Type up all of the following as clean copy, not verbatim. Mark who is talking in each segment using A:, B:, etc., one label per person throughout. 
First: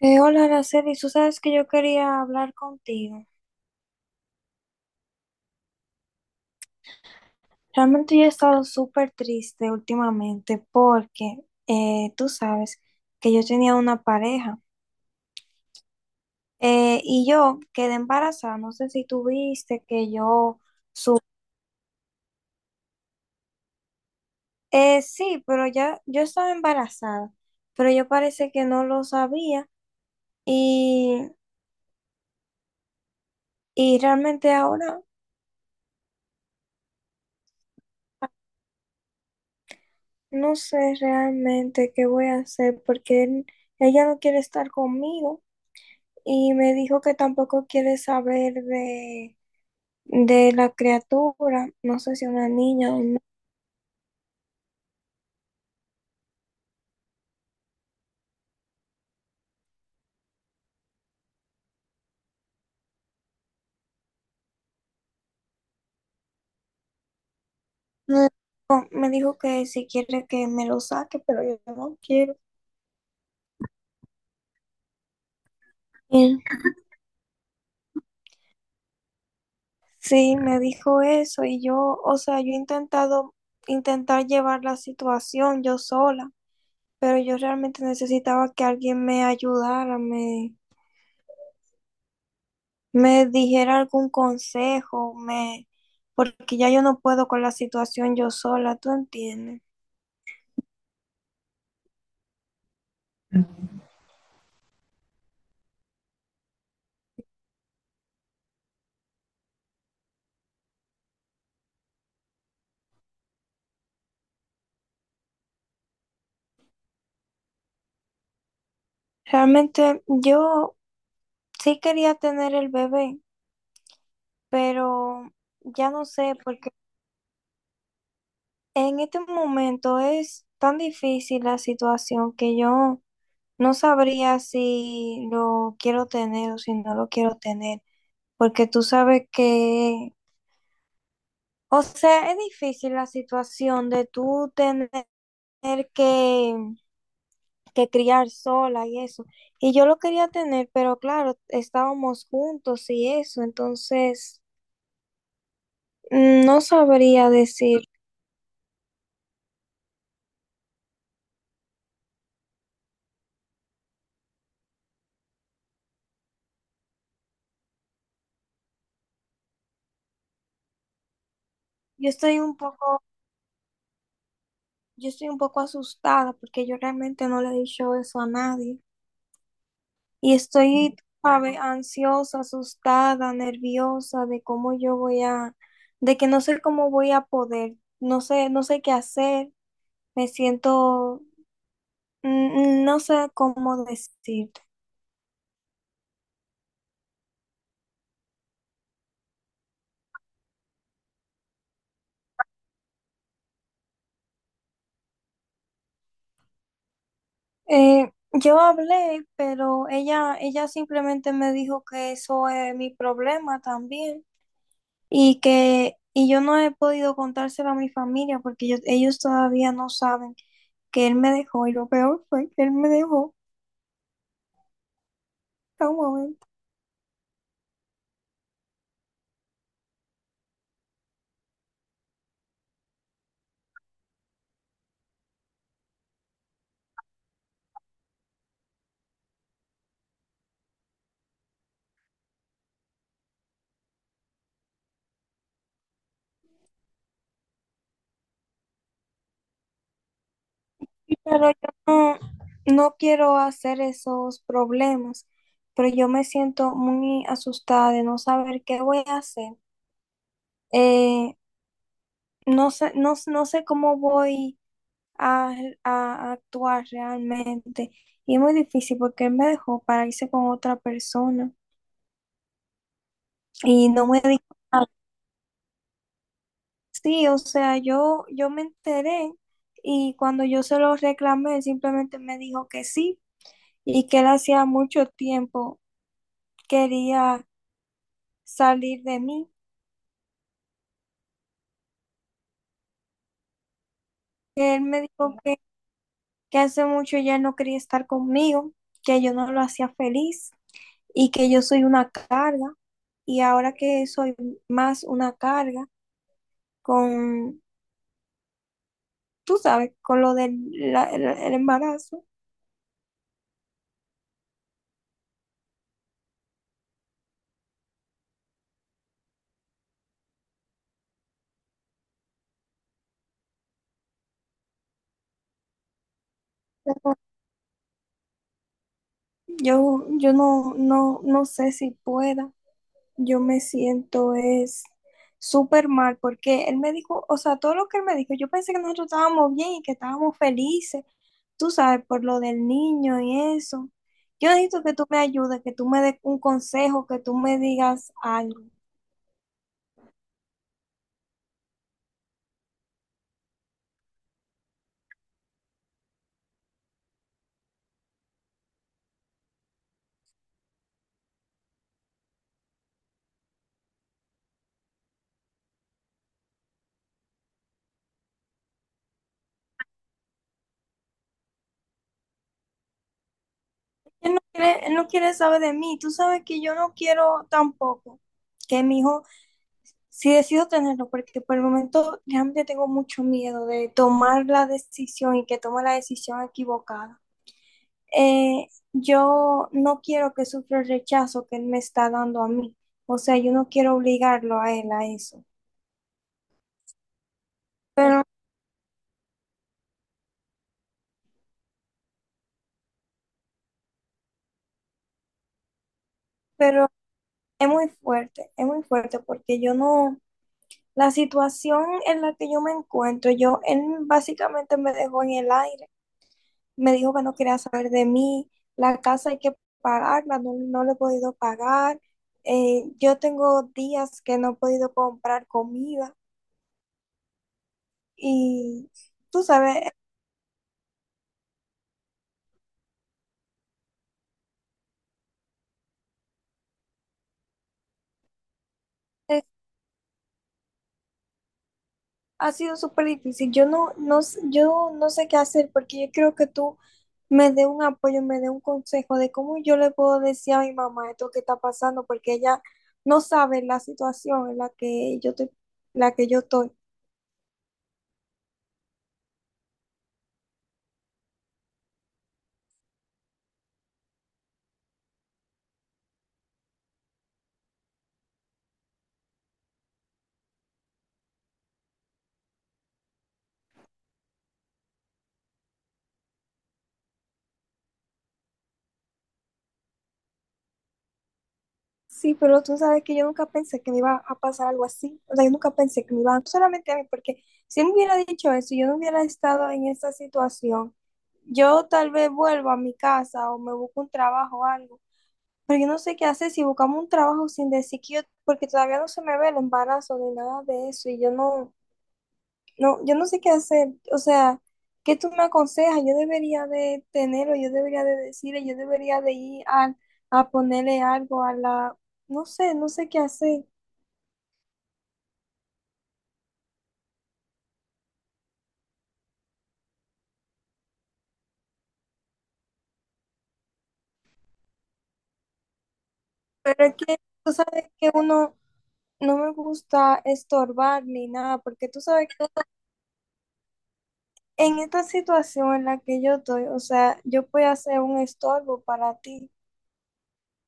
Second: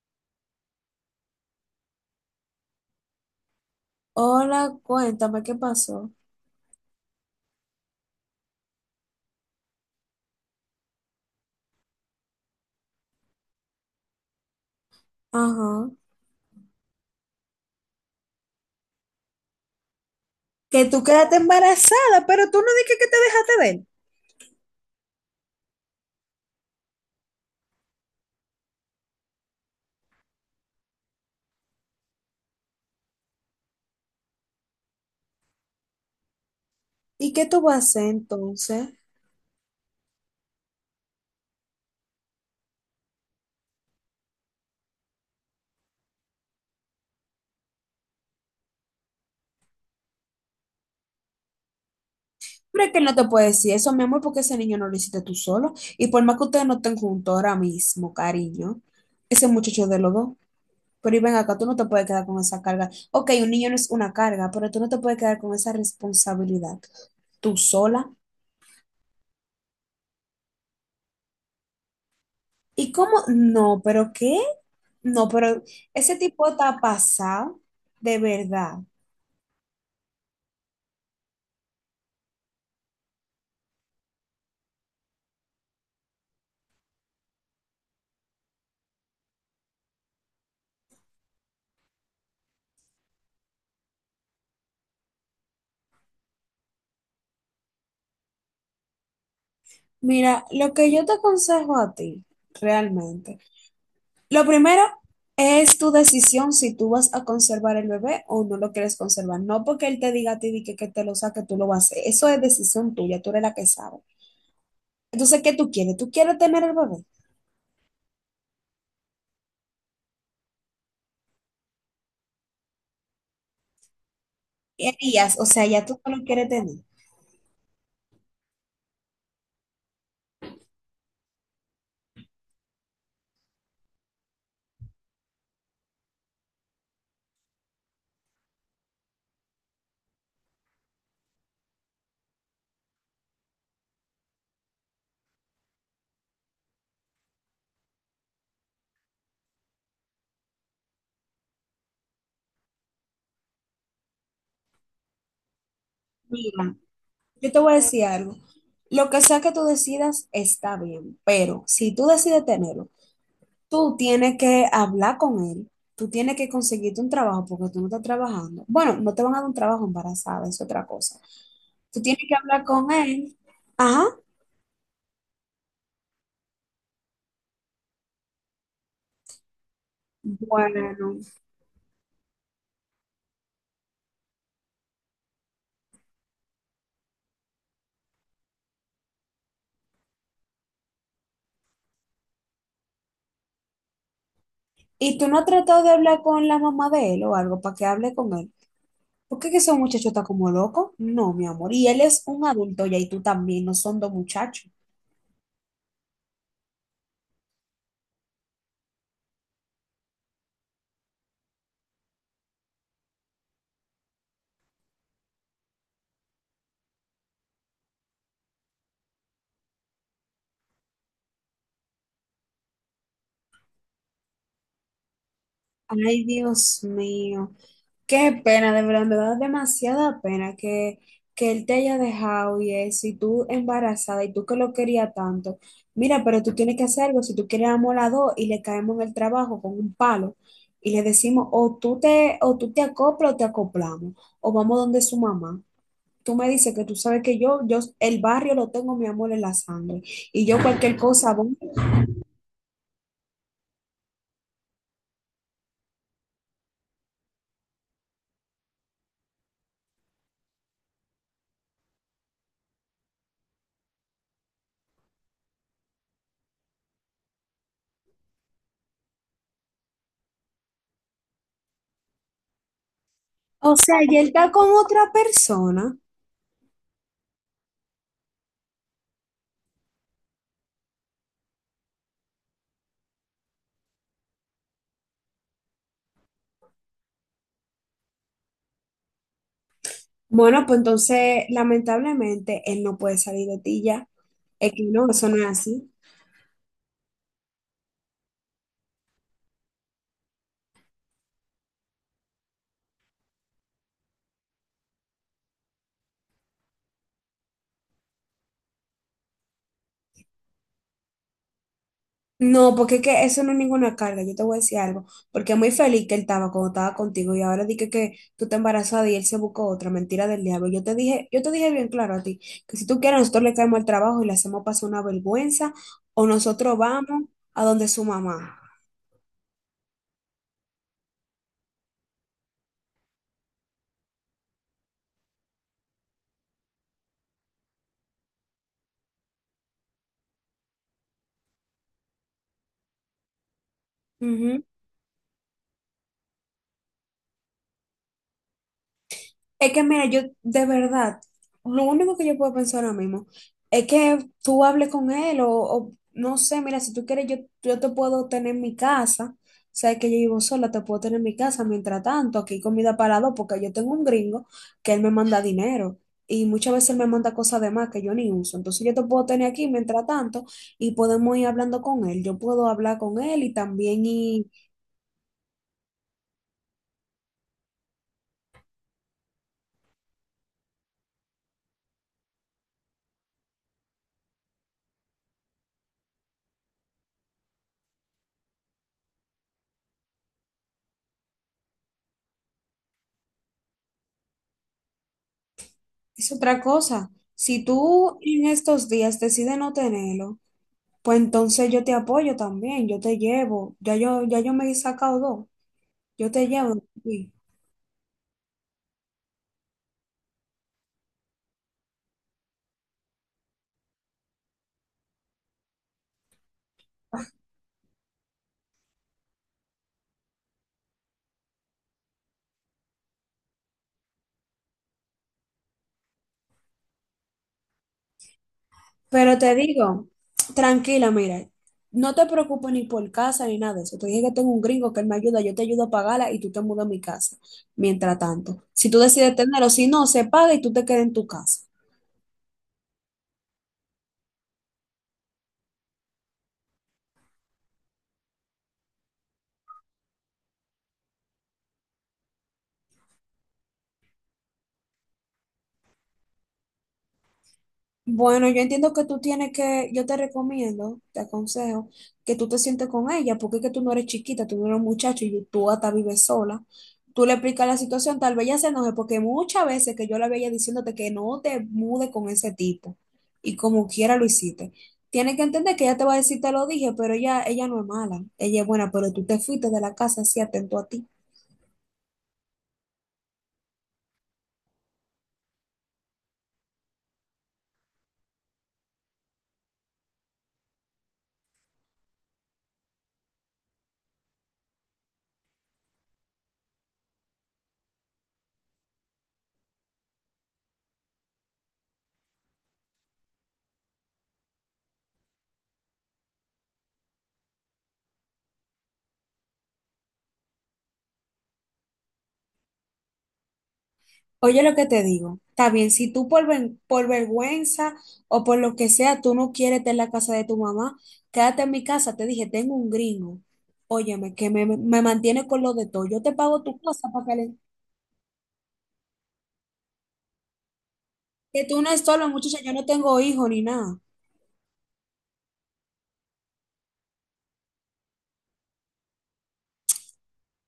A: Hola, Araceli, tú sabes que yo quería hablar contigo.
B: Hola, cuéntame qué pasó.
A: Realmente yo he estado súper triste últimamente porque tú sabes que yo tenía una pareja
B: Ajá.
A: y yo quedé embarazada. No sé si tú viste que yo,
B: Que tú quedaste embarazada, pero tú no dijiste que te dejaste de él.
A: sí, pero ya yo estaba embarazada, pero yo parece que no lo sabía y, y realmente ahora
B: ¿Y qué tú vas a hacer entonces?
A: no sé realmente qué voy a hacer porque ella no quiere estar conmigo. Y me dijo que tampoco quiere saber de la criatura, no sé si una
B: Pero es
A: niña
B: que
A: o
B: él no
A: no.
B: te puede decir eso, mi amor, porque ese niño no lo hiciste tú solo. Y por más que ustedes no estén juntos ahora mismo, cariño, ese muchacho es de los dos. Pero y ven acá, tú no te puedes quedar con esa carga. Ok, un niño no es una carga, pero tú no te puedes quedar con esa responsabilidad. Tú sola.
A: No. Me dijo que si quiere que me lo saque, pero yo no quiero.
B: ¿Y cómo? No, pero ¿qué? No, pero ese
A: Y
B: tipo está pasado, de verdad.
A: sí, me dijo eso y yo, o sea, yo he intentado intentar llevar la situación yo sola, pero yo realmente necesitaba que alguien me ayudara, me dijera algún consejo, me, porque ya yo no puedo con la situación yo sola, ¿tú entiendes?
B: Mira, lo que yo te aconsejo a ti, realmente, lo primero es tu decisión si tú vas a conservar el bebé o no lo quieres conservar. No porque él te diga a ti que te lo saque, tú lo vas a hacer. Eso es decisión tuya, tú eres la que sabe. Entonces, ¿qué tú quieres? ¿Tú quieres tener el bebé?
A: Realmente yo sí quería tener el bebé,
B: ¿Qué
A: pero
B: harías? O sea, ya
A: ya
B: tú
A: no
B: no lo
A: sé,
B: quieres
A: porque
B: tener.
A: en este momento es tan difícil la situación que yo no sabría si lo quiero tener o si no lo quiero tener, porque tú sabes que, o sea, es difícil la situación de tú tener que, que criar sola y eso. Y yo lo quería tener, pero claro, estábamos juntos y eso, entonces... Mm, no
B: Mira,
A: sabría
B: yo te voy a
A: decir.
B: decir algo. Lo que sea que tú decidas está bien, pero si tú decides tenerlo, tú tienes que hablar con él, tú tienes que conseguirte un trabajo porque tú no estás trabajando. Bueno, no te van a dar un trabajo embarazada, es otra cosa. Tú
A: Yo
B: tienes que
A: estoy un
B: hablar con
A: poco,
B: él. Ajá.
A: yo estoy un poco asustada porque yo realmente no le he dicho eso a nadie. Y
B: Bueno.
A: estoy, sabe, ansiosa, asustada, nerviosa de cómo yo voy a, de que no sé cómo voy a poder, no sé, no sé qué hacer. Me siento, no sé cómo decirte.
B: ¿Y tú no has tratado de hablar con la mamá de él o algo para que hable con él? ¿Por qué que ese muchacho está como loco? No, mi amor. Y él es un adulto ya y tú también, no son dos muchachos.
A: Yo hablé, pero ella simplemente me dijo que eso es mi problema también. Y que, y yo no he podido contárselo a mi familia porque ellos todavía no saben que él me dejó y lo peor fue que él me dejó a un
B: Ay,
A: momento.
B: Dios mío. Qué pena, de verdad, me da demasiada pena que él te haya dejado y eso, y tú embarazada, y tú que lo querías tanto. Mira, pero tú tienes que hacer algo, si tú quieres amor a dos y le caemos en el trabajo con un palo y le decimos, o tú te acoplas o te acoplamos, o vamos donde su mamá. Tú me dices que tú sabes que yo, el barrio lo tengo, mi amor, en la sangre, y yo cualquier cosa
A: Pero
B: voy.
A: yo no quiero hacer esos problemas, pero yo me siento muy asustada de no saber qué voy a hacer. Eh, no sé, no sé cómo voy a, a actuar realmente. Y es muy difícil porque él me dejó para irse con otra persona
B: O
A: y
B: sea,
A: no
B: y
A: me
B: él
A: dijo
B: está con
A: nada.
B: otra persona.
A: Sí, o sea, yo me enteré y cuando yo se lo reclamé, él simplemente me dijo que sí y que él hacía mucho tiempo quería salir de mí,
B: Bueno, pues entonces, lamentablemente, él no puede salir de ti ya. Es
A: que él
B: que
A: me
B: no, eso
A: dijo
B: no es así.
A: que hace mucho ya no quería estar conmigo, que yo no lo hacía feliz y que yo soy una carga y ahora que soy más una carga con, tú sabes, con lo del la- el embarazo,
B: No, porque es que eso no es ninguna carga. Yo te voy a decir algo. Porque muy feliz que él estaba cuando estaba contigo y ahora que tú te embarazada y él se buscó otra mentira del diablo. Yo te dije bien claro a ti que si tú quieres, nosotros le caemos al trabajo y le hacemos pasar una vergüenza o nosotros vamos a donde su mamá.
A: yo no, no, no sé si pueda. Yo me siento es súper mal porque él me dijo, o sea, todo lo que él me dijo, yo pensé que nosotros estábamos bien y que estábamos felices, tú sabes, por lo del niño y eso. Yo
B: Ujú.
A: necesito que tú me ayudes, que tú me des un consejo, que tú me digas algo.
B: Es que mira, yo de verdad, lo único que yo puedo pensar ahora mismo es que tú hables con él o no sé, mira, si tú quieres, yo te puedo tener en mi casa, o sea, que yo vivo sola, te puedo tener en mi casa, mientras tanto, aquí hay comida para dos, porque yo tengo un gringo que él me manda dinero y muchas veces él me manda cosas de más que yo ni uso, entonces yo te puedo tener aquí mientras tanto y podemos ir hablando con él, yo puedo hablar con él y también
A: Él no
B: y
A: quiere, él no quiere saber de mí, tú sabes que yo no quiero tampoco que mi hijo, si decido tenerlo, porque por el momento realmente tengo mucho miedo de tomar la decisión y que tome la decisión equivocada. Yo no quiero que sufra el rechazo que él me está dando a mí. O sea, yo no quiero obligarlo a él a eso.
B: es otra cosa, si tú
A: Pero,
B: en estos días decides no tenerlo. Pues entonces yo te apoyo también, yo te llevo, ya yo me he sacado dos, yo te llevo.
A: pero
B: Sí.
A: es muy fuerte porque yo no, la situación en la que yo me encuentro, yo, él básicamente me dejó en el aire, me dijo que no quería saber de mí, la casa hay que pagarla, no la he podido pagar, yo tengo días que no he podido comprar comida y
B: Pero
A: tú
B: te
A: sabes.
B: digo, tranquila, mira, no te preocupes ni por casa ni nada de eso. Te dije que tengo un gringo que él me ayuda, yo te ayudo a pagarla y tú te mudas a mi casa, mientras tanto. Si tú decides tenerlo, si no, se paga y tú te quedas en tu casa.
A: Ha sido súper difícil. Yo no sé qué hacer porque yo creo que tú me dé un apoyo, me dé un consejo de cómo yo le puedo decir a mi mamá esto que está pasando porque ella no sabe la situación en la que yo estoy, la que yo estoy.
B: Bueno, yo entiendo que tú tienes que, yo te recomiendo, te aconsejo, que tú te sientes con ella, porque es que tú no eres chiquita, tú no eres un muchacho y tú hasta vives sola. Tú le explicas la situación, tal vez ella se enoje, porque muchas veces que yo la veía diciéndote que no te mude con ese tipo, y como quiera lo hiciste. Tienes que entender que ella te va a decir, te lo dije, pero ella no es mala, ella es buena, pero tú te fuiste de la casa así atento a ti.
A: Sí, pero tú sabes que yo nunca pensé que me iba a pasar algo así. O sea, yo nunca pensé que me iba, a, no solamente a mí, porque si él me hubiera dicho eso, y yo no hubiera estado en esa situación. Yo tal vez vuelvo a mi casa o me busco un trabajo o algo. Pero yo no sé qué hacer si buscamos un trabajo sin decir que yo, porque todavía no se me ve el embarazo ni nada de eso, yo no sé qué hacer. O sea, ¿qué tú me aconsejas? Yo debería de tenerlo, yo debería de decirle, yo debería de ir a ponerle algo a la, no sé, no sé qué hacer.
B: Oye lo que te digo. Está bien, si tú por, ven- por vergüenza o por lo que sea, tú no quieres estar en la casa de tu mamá, quédate en mi casa. Te dije, tengo un gringo. Óyeme, que me mantiene con lo de todo. Yo te pago tu
A: Pero es
B: cosa
A: que
B: para que,
A: tú
B: le-
A: sabes que uno no me gusta estorbar ni nada,
B: que tú no
A: porque tú
B: es solo,
A: sabes que
B: muchacha. Yo no tengo hijos ni nada.
A: en esta situación en la que yo estoy, o sea, yo puedo hacer un estorbo para ti.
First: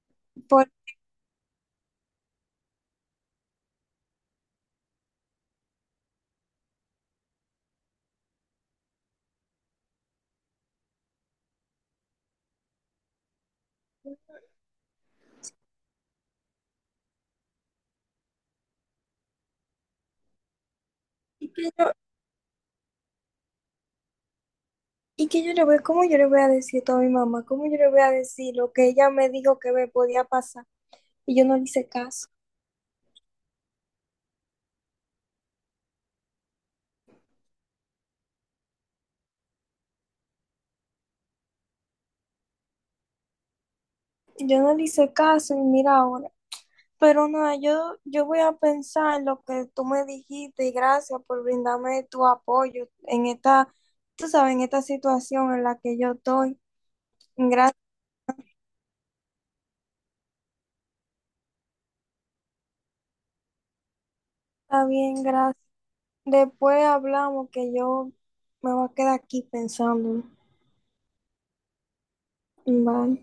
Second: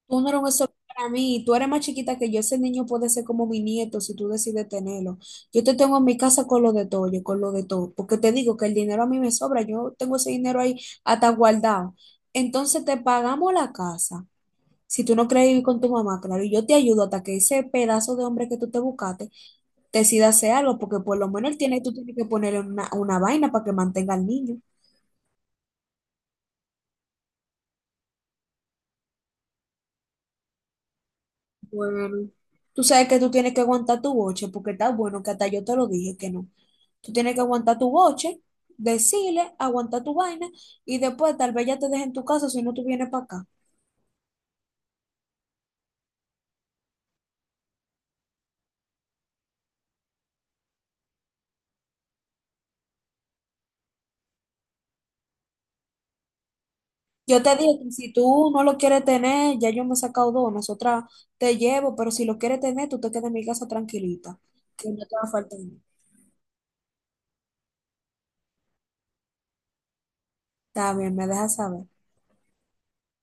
B: Tú no eres un eso
A: Por,
B: para mí, tú eres más chiquita que yo, ese niño puede ser como mi nieto si tú decides tenerlo. Yo te tengo en mi casa con lo de todo, yo con lo de todo, porque te digo que el dinero a mí me sobra, yo tengo ese dinero ahí hasta guardado. Entonces te pagamos la casa, si tú no quieres vivir con tu mamá, claro, y yo te ayudo hasta que ese pedazo de hombre que tú te buscaste decida hacer algo, porque por lo menos él tiene, tú tienes que ponerle una vaina para que mantenga al niño.
A: ¿y que yo le voy, cómo yo le voy a decir esto a mi mamá? ¿Cómo yo le voy a decir lo que ella me dijo que me podía pasar? Y yo no le hice caso.
B: Bueno, tú sabes que tú tienes que aguantar tu boche, porque está bueno que hasta yo te lo dije que no. Tú tienes que aguantar tu boche, decirle, aguantar tu vaina y después tal vez ya te dejen tu casa si no tú vienes para acá.
A: Yo no le hice caso y mira ahora. Pero nada, yo voy a pensar en lo que tú me dijiste y gracias por brindarme tu apoyo en esta, tú sabes, en esta situación en la que yo estoy.
B: Yo te
A: Gracias,
B: digo que si tú no lo quieres tener, ya yo me he sacado dos, nosotras te llevo, pero si lo quieres tener, tú te quedas en mi casa tranquilita,
A: está
B: que no te
A: bien,
B: va a
A: gracias.
B: faltar nada.
A: Después hablamos que yo me voy a quedar aquí pensando.
B: Está bien, me dejas saber.
A: Vale.